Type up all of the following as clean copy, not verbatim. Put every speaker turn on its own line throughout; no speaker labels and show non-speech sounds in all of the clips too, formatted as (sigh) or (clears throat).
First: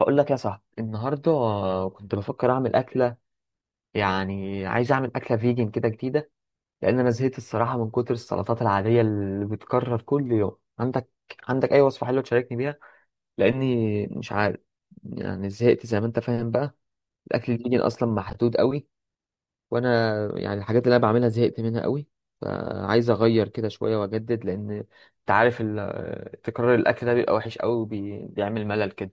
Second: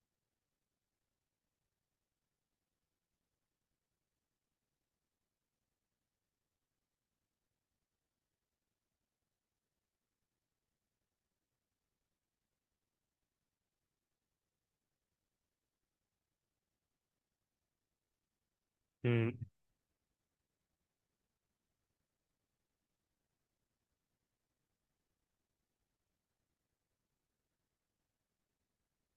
بقول لك يا صاحبي النهارده كنت بفكر اعمل اكله. يعني عايز اعمل اكله فيجن كده جديده، لان انا زهقت الصراحه من كتر السلطات العاديه اللي بتكرر كل يوم. عندك اي وصفه حلوه تشاركني بيها؟ لاني مش عارف، يعني زهقت زي ما انت فاهم بقى. الاكل الفيجن اصلا محدود قوي،
امم
وانا يعني الحاجات اللي انا بعملها زهقت منها قوي، فعايز اغير كده شويه واجدد. لان انت عارف تكرار الاكل ده بيبقى وحش قوي وبيعمل ملل كده.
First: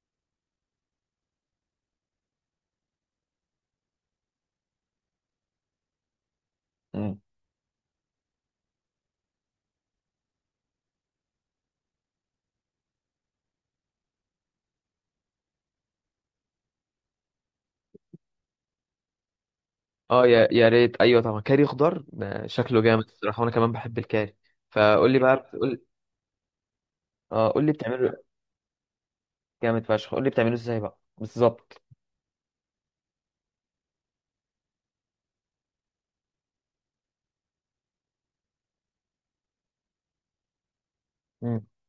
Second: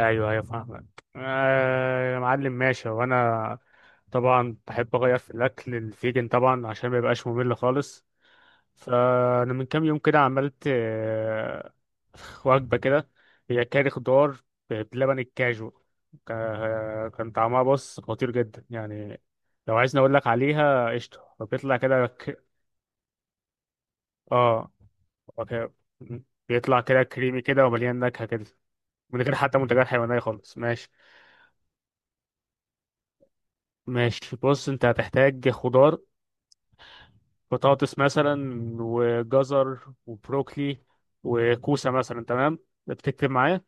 ايوه، ايوه، فاهمك. آه يا معلم، ماشي. وانا طبعا بحب اغير في الاكل الفيجن طبعا عشان ما يبقاش ممل خالص. فانا من كام يوم كده عملت وجبه كده، هي كاري خضار بلبن الكاجو. كان طعمها، بص، خطير جدا يعني. لو عايزني اقول لك عليها، قشطه، بيطلع
اه،
كده
يا يا ريت، ايوه طبعا، كاري خضار ده شكله
اه.
جامد الصراحه، وانا كمان
أوكي.
بحب الكاري.
بيطلع
فقول لي
كده
بقى،
كريمي
قول.
كده، ومليان نكهه كده، من
اه،
غير
قول لي
حتى منتجات
بتعمله،
حيوانيه خالص. ماشي.
جامد فشخ، قول لي بتعمله ازاي بقى بالظبط.
ماشي، بص، انت هتحتاج خضار، بطاطس مثلا، وجزر، وبروكلي، وكوسة مثلا. تمام، بتكتب
امم،
معايا؟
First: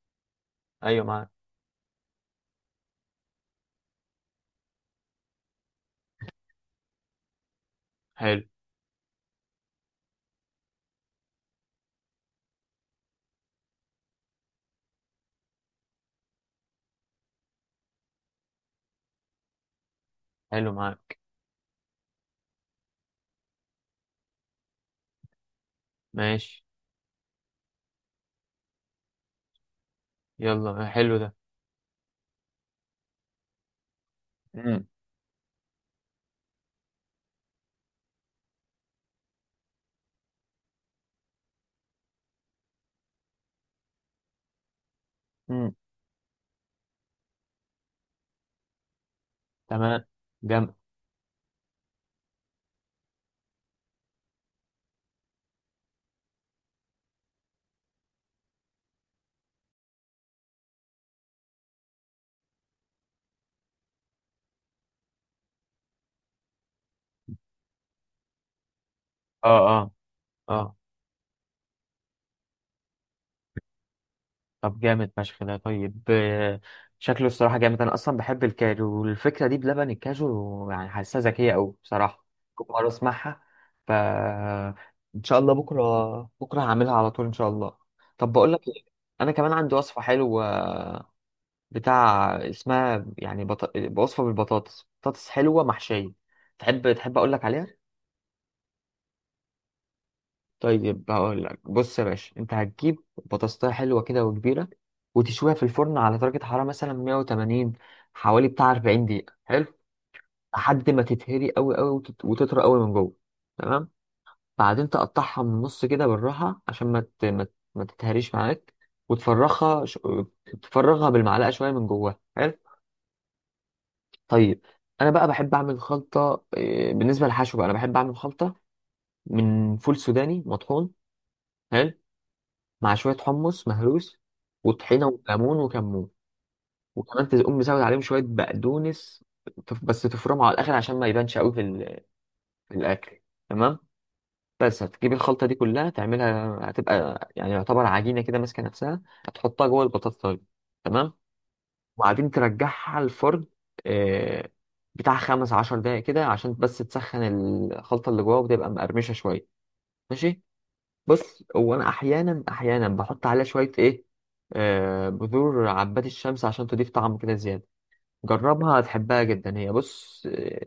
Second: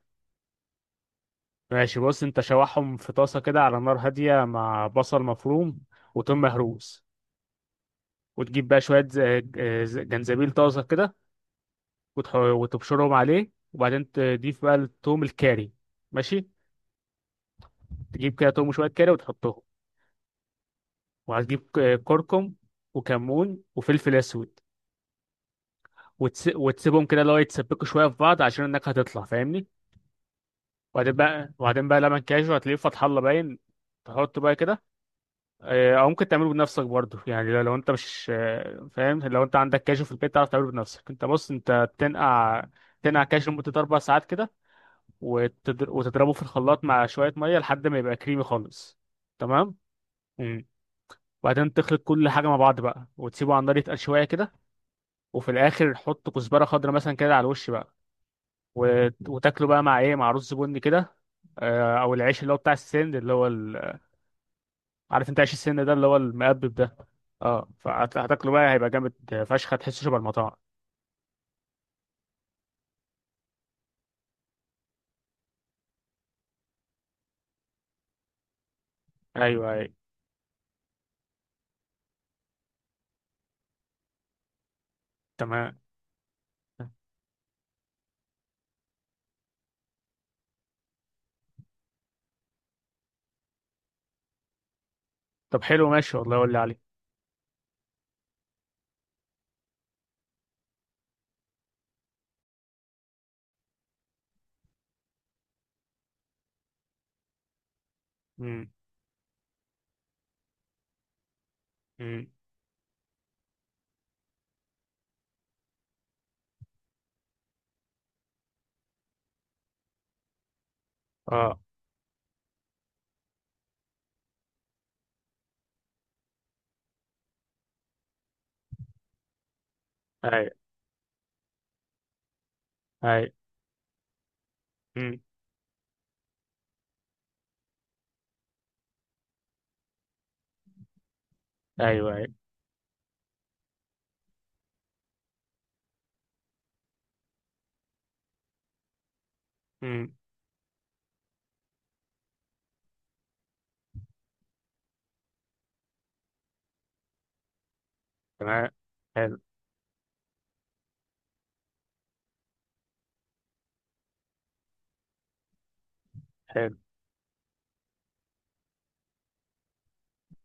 ايوه معاك.
ماشي، بص، انت شوحهم في طاسة كده على نار هادية مع بصل مفروم وتوم مهروس.
حلو،
وتجيب بقى شوية جنزبيل طازة كده، وتبشرهم عليه. وبعدين تضيف بقى التوم الكاري، ماشي؟ تجيب كده توم وشوية كاري وتحطهم.
حلو معاك.
وهتجيب كركم وكمون وفلفل اسود،
ماشي،
وتسيبهم كده، اللي هو يتسبكوا شويه في بعض عشان النكهه تطلع، فاهمني؟
يلا
وبعدين
حلو ده.
بقى، وبعدين بقى لما كاجو هتلاقيه فتح الله باين، تحطه بقى كده.
امم،
او ممكن تعمله بنفسك برضه يعني. لو انت مش فاهم، لو انت عندك كاجو في البيت تعرف تعمله بنفسك. انت بص، انت تنقع، تنقع كاجو لمده 4 ساعات كده،
امم،
وتضربه في الخلاط مع شويه ميه لحد ما يبقى كريمي خالص. تمام.
تمام،
مم.
جامد،
وبعدين تخلط كل حاجه مع بعض بقى، وتسيبه على النار يتقل شويه كده. وفي الاخر حط كزبره خضراء مثلا كده على الوش بقى. وتاكله بقى مع ايه؟ مع رز بني كده. او العيش اللي هو بتاع السند، اللي هو عارف انت عيش السند ده، اللي هو المقبب ده؟ اه. فهتاكله
اه،
بقى، هيبقى
اه،
جامد فشخ،
اه.
هتحسه شبه المطاعم.
طب جامد فشخ ده، طيب. شكله الصراحة جامد، أنا أصلا بحب الكاجو، والفكرة دي بلبن الكاجو
ايوه،
يعني
ايوه،
حاسسها ذكية أوي بصراحة. كنت مرة أسمعها. ف إن شاء الله بكرة بكرة
تمام.
هعملها على طول إن شاء الله. طب بقول لك إيه، أنا كمان عندي وصفة حلوة، بتاع اسمها يعني وصفة بالبطاطس، بطاطس حلوة محشية.
طب حلو،
تحب
ماشي
أقول
والله،
لك
قول لي
عليها؟
عليه.
طيب، هقول لك. بص يا باشا، انت هتجيب بطاطساية حلوه كده وكبيره، وتشويها في الفرن على درجه حراره مثلا 180، حوالي بتاع 40 دقيقه. حلو.
امم
لحد ما تتهري قوي قوي وتطرى قوي من جوه.
امم
تمام. بعدين تقطعها من النص كده بالراحه، عشان ما تتهريش معاك. وتفرغها ش... تفرغها بالمعلقه شويه من جواها.
اه،
حلو. طيب، انا بقى بحب اعمل خلطه. اه، بالنسبه للحشو بقى، انا بحب اعمل خلطه من فول سوداني
ايوه،
مطحون. حلو. مع شوية
ايوه.
حمص مهروس، وطحينة
امم
وليمون وكمون. وكمان تقوم مزود عليهم شوية بقدونس. بس تفرمه على الآخر عشان ما يبانش قوي في،
ايوه، ايوه.
في الأكل. تمام. بس هتجيب الخلطة دي كلها تعملها، هتبقى يعني يعتبر عجينة كده ماسكة نفسها، هتحطها جوه البطاطس.
امم
طيب، تمام. وبعدين ترجعها على الفرن، آه، بتاع 15 دقايق كده، عشان بس تسخن الخلطة اللي جواها وتبقى
تمام.
مقرمشة شوية.
حلو.
ماشي. بص هو انا احيانا احيانا بحط عليها شويه ايه، بذور عباد الشمس عشان تضيف
حلو،
طعم كده زياده. جربها هتحبها جدا. هي بص، آه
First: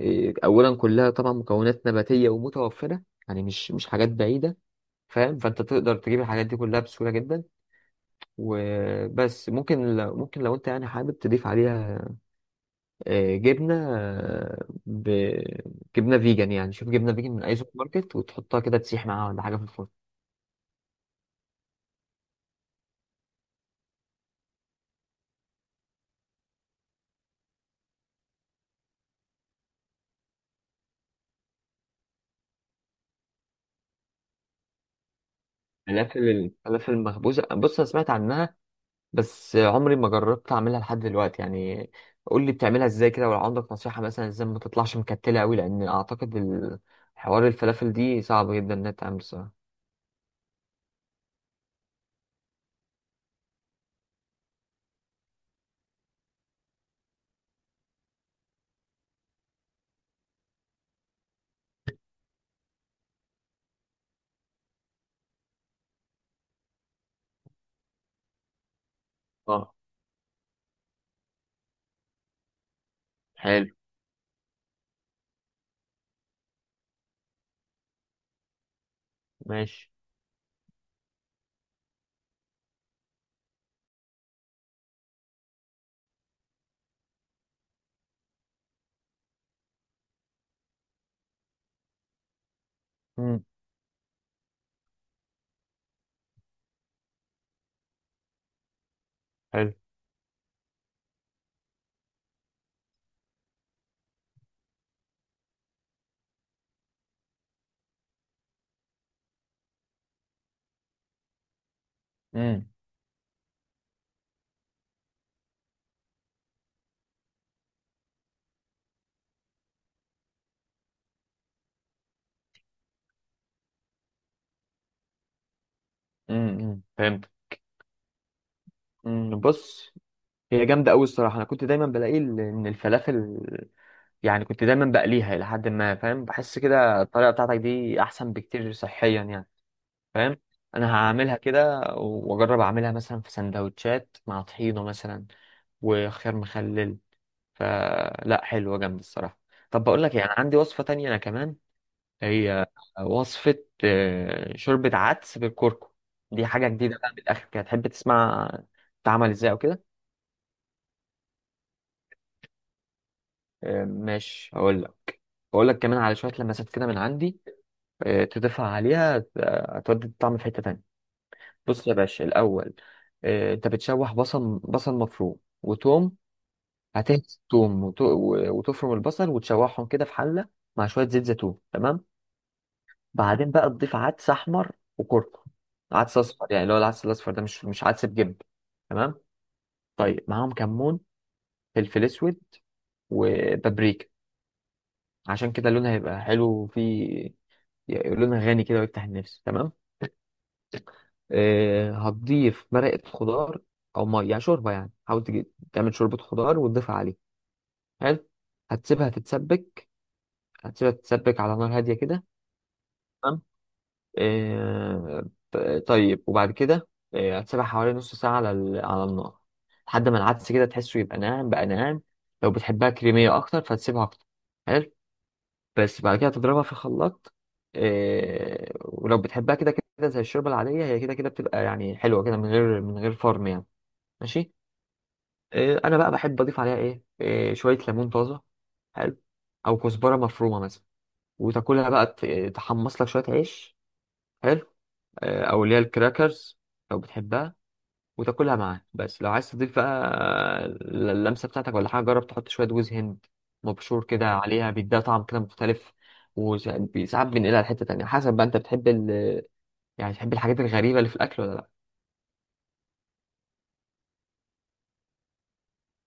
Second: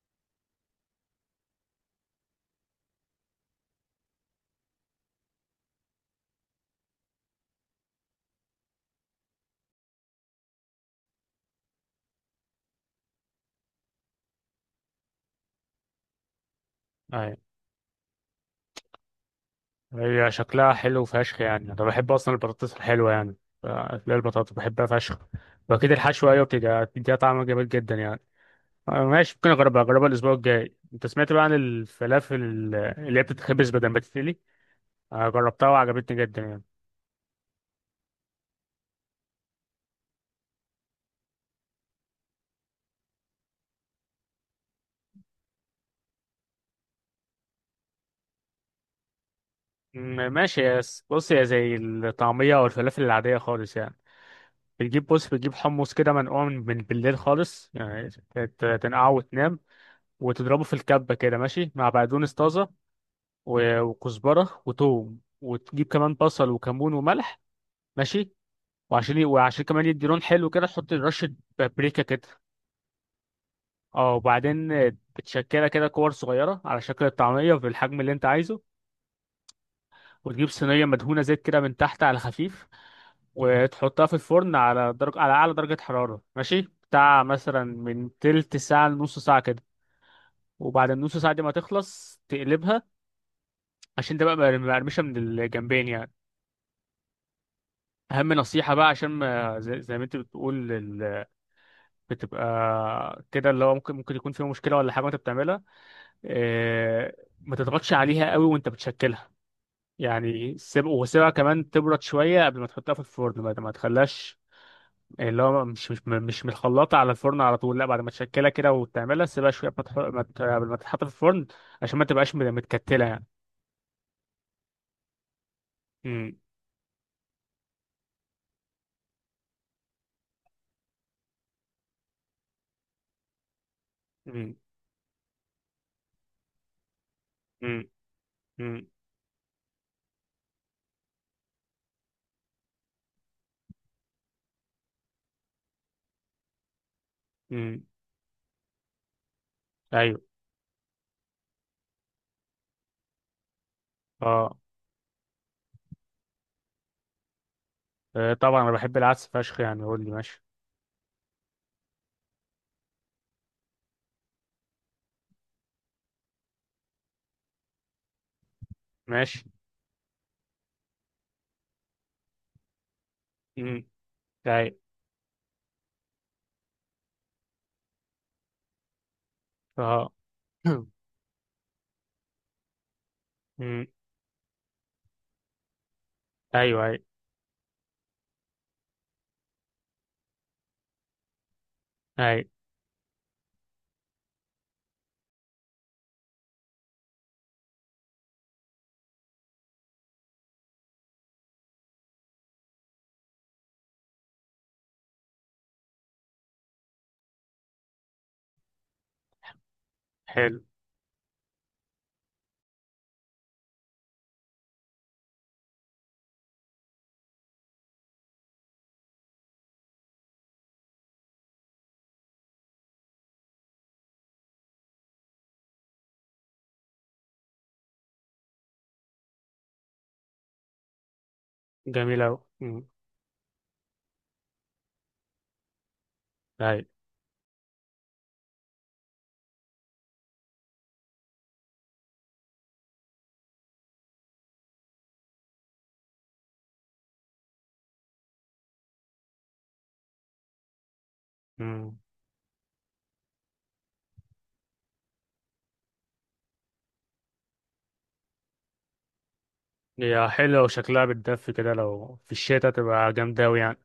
آه، اولا كلها طبعا مكونات نباتيه ومتوفره، يعني مش حاجات بعيده، فاهم. فانت تقدر تجيب الحاجات دي كلها بسهوله جدا. وبس ممكن، لو لو انت يعني حابب تضيف عليها جبنه، جبنه فيجن، يعني شوف جبنه فيجن
ايوه.
من اي سوبر ماركت وتحطها كده تسيح معاها ولا حاجه في الفرن.
هي شكلها حلو فشخ يعني، انا بحب اصلا البطاطس الحلوه يعني، اللي هي البطاطس بحبها فشخ. واكيد الحشوه، ايوه، بتديها طعم جميل جدا يعني. ماشي، ممكن اجربها الاسبوع الجاي. انت سمعت بقى عن الفلافل اللي هي بتتخبز بدل ما تتقلي؟ جربتها
فلافل،
وعجبتني جدا يعني.
الفلافل المخبوزة، بص أنا سمعت عنها، بس عمري ما جربت أعملها لحد دلوقتي يعني. قول لي بتعملها إزاي كده، ولو عندك نصيحة مثلا إزاي ما تطلعش مكتلة أوي، لأن أعتقد حوار الفلافل دي صعب جدا إنها تتعمل الصراحة.
ماشي، بص، هي زي الطعمية او الفلافل العادية خالص يعني. بتجيب، بص، بتجيب حمص كده منقوع من من بالليل خالص يعني. تنقعه وتنام، وتضربه في الكبة كده، ماشي، مع بقدونس طازة، وكزبرة وتوم. وتجيب كمان بصل وكمون وملح، ماشي. وعشان وعشان
اه،
كمان يدي لون حلو كده، تحط رشة بابريكا كده.
حلو،
اه. وبعدين بتشكلها كده كور صغيرة على شكل الطعمية في الحجم اللي انت عايزه.
ماشي.
وتجيب صينية مدهونة زيت كده من تحت على خفيف، وتحطها في الفرن على درجة، على أعلى درجة حرارة، ماشي، بتاع مثلا من تلت ساعة لنص ساعة كده. وبعد النص
امم.
ساعة دي ما تخلص، تقلبها عشان تبقى مقرمشة من الجنبين يعني.
حلو.
أهم نصيحة بقى، عشان ما، زي ما انت بتقول، بتبقى كده، اللي هو ممكن يكون فيها مشكلة ولا حاجة وانت بتعملها، ما تضغطش عليها قوي وانت بتشكلها.
امم.
يعني وسيبها كمان تبرد شوية قبل ما تحطها في الفرن، بعد ما تخليهاش. اللي هو مش متخلطة على الفرن على طول، لا، بعد ما تشكلها كده وتعملها، سيبها شوية قبل ما تح- ما ت- قبل ما تتحط في الفرن، عشان ما تبقاش متكتلة يعني.
امم، فهمت.
مم.
امم، بص، هي جامدة أوي الصراحة. أنا كنت دايما بلاقي إن الفلافل، يعني كنت دايما بقليها إلى حد ما، فاهم، بحس
مم.
كده الطريقة بتاعتك دي أحسن بكتير صحيا يعني.
مم.
فاهم، انا
مم.
هعملها كده واجرب اعملها مثلا في سندوتشات مع طحينه مثلا، وخيار مخلل. فلا حلوه جامده الصراحه. طب بقول
مم.
لك، يعني عندي وصفه تانية انا كمان.
أيوه.
هي وصفه شوربه عدس بالكركم. دي حاجه
أه.
جديده بقى من الاخر كده، تحب تسمع تعمل ازاي او كده؟
طبعا أنا بحب العدس فشخ يعني، قول لي، ماشي.
ماشي، هقول لك. هقول لك كمان على شويه لمسات كده من عندي، تضيفها عليها، هتودي الطعم في حته تانية.
ماشي.
بص يا باشا الاول، انت بتشوح بصل، مفروم
مم.
وتوم.
أيوه.
هتهرس توم، وتفرم البصل وتشوحهم كده في حله مع شويه زيت زيتون. تمام.
أه. (clears throat)
بعدين بقى تضيف عدس احمر وكركم،
مم.
عدس اصفر، يعني اللي هو العدس الاصفر ده مش عدس بجنب.
أيوه،
تمام.
أيوه،
طيب معاهم كمون، فلفل اسود، وبابريكا،
أيوه.
عشان كده لونها هيبقى حلو، وفي لونها غني كده، ويفتح النفس. تمام. هتضيف مرقة خضار، أو مية يعني شوربة، يعني حاول تعمل شوربة خضار وتضيفها عليه. حلو. هتسيبها تتسبك، هتسيبها تتسبك على نار هادية كده.
حلو.
تمام. آه، ط- طيب، وبعد كده هتسيبها حوالي نص ساعة على على النار، لحد ما العدس كده تحسه يبقى ناعم، بقى ناعم. لو بتحبها كريمية أكتر فتسيبها أكتر. حلو. بس بعد كده تضربها في خلاط. ولو بتحبها كده كده زي الشوربة العادية، هي كده كده بتبقى يعني حلوة كده من غير فرم يعني.
جميل
ماشي.
أوي. مم.
انا بقى بحب اضيف عليها ايه, إيه شويه ليمون طازه.
أيوه.
حلو. او كزبره مفرومه مثلا، وتاكلها بقى، تحمص لك شويه عيش. حلو. او اللي هي الكراكرز لو بتحبها، وتاكلها معاه. بس لو عايز تضيف بقى اللمسه بتاعتك ولا حاجه، جرب تحط شويه جوز هند مبشور
مم.
كده عليها، بيديها طعم كده مختلف. وساعات بينقلها لحته تانية، حسب بقى انت بتحب يعني بتحب الحاجات الغريبه اللي في الاكل ولا لا.
هي حلوة وشكلها بتدفي كده، لو في الشتاء تبقى جامدة أوي يعني.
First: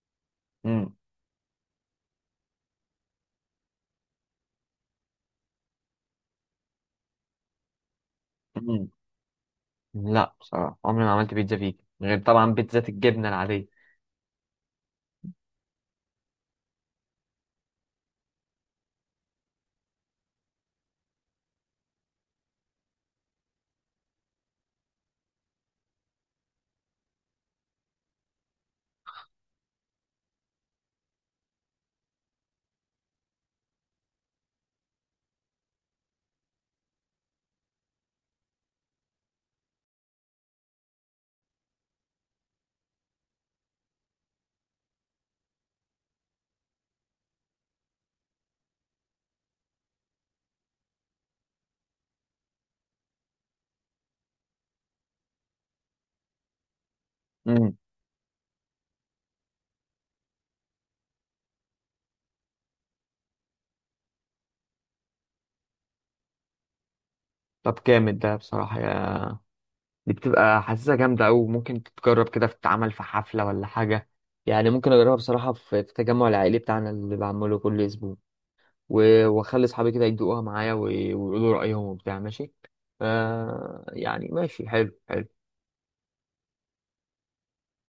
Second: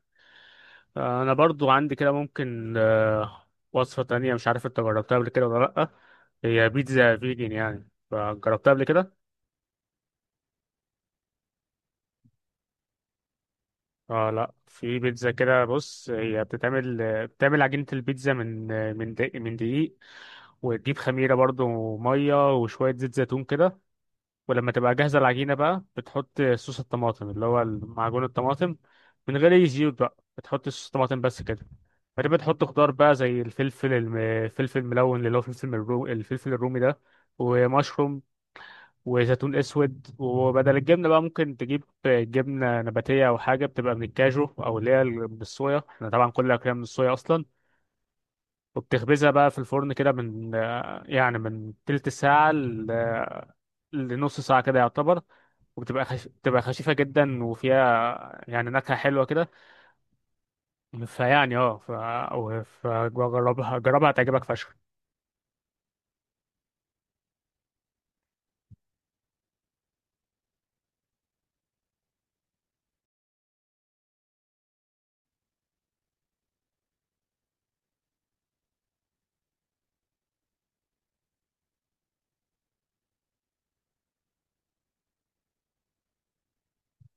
امم.
أنا برضو عندي كده ممكن وصفة تانية، مش عارف أنت جربتها قبل كده ولا لأ. هي بيتزا فيجن، يعني جربتها قبل كده؟
لا بصراحه عمري ما عملت بيتزا فيجن، غير طبعا بيتزا الجبنه العاديه.
اه، لا، في بيتزا كده، بص، هي بتتعمل بتعمل عجينة البيتزا من من دقيق، وتجيب خميرة برضو ومية وشوية زيت زيتون كده. ولما تبقى جاهزة العجينة بقى، بتحط صوص الطماطم، اللي هو معجون الطماطم، من غير أي زيوت بقى. بتحط صوص الطماطم بس كده. بعدين بتحط خضار بقى زي الفلفل الفلفل الملون، اللي هو الفلفل الفلفل الرومي ده، ومشروم وزيتون اسود. وبدل الجبنه بقى، ممكن تجيب جبنه نباتيه او حاجه بتبقى من الكاجو، او اللي هي بالصويا. احنا طبعا كل الاكلام من الصويا اصلا. وبتخبزها بقى في الفرن كده من، يعني من تلت ساعه لنص ساعه كده يعتبر. وبتبقى
مم.
بتبقى خفيفة جدا، وفيها يعني نكهة حلوة كده. فيعني اه فجربها، جربها، هتعجبك فشخ.
طب جامد ده بصراحة، يا، دي بتبقى حاسسها جامدة أوي، ممكن تتجرب كده في، اتعمل في حفلة ولا حاجة، يعني ممكن أجربها بصراحة في التجمع العائلي بتاعنا اللي بعمله كل أسبوع. وأخلي أصحابي كده يدوقوها معايا، ويقولوا رأيهم وبتاع. ماشي، آه، يعني ماشي، حلو حلو.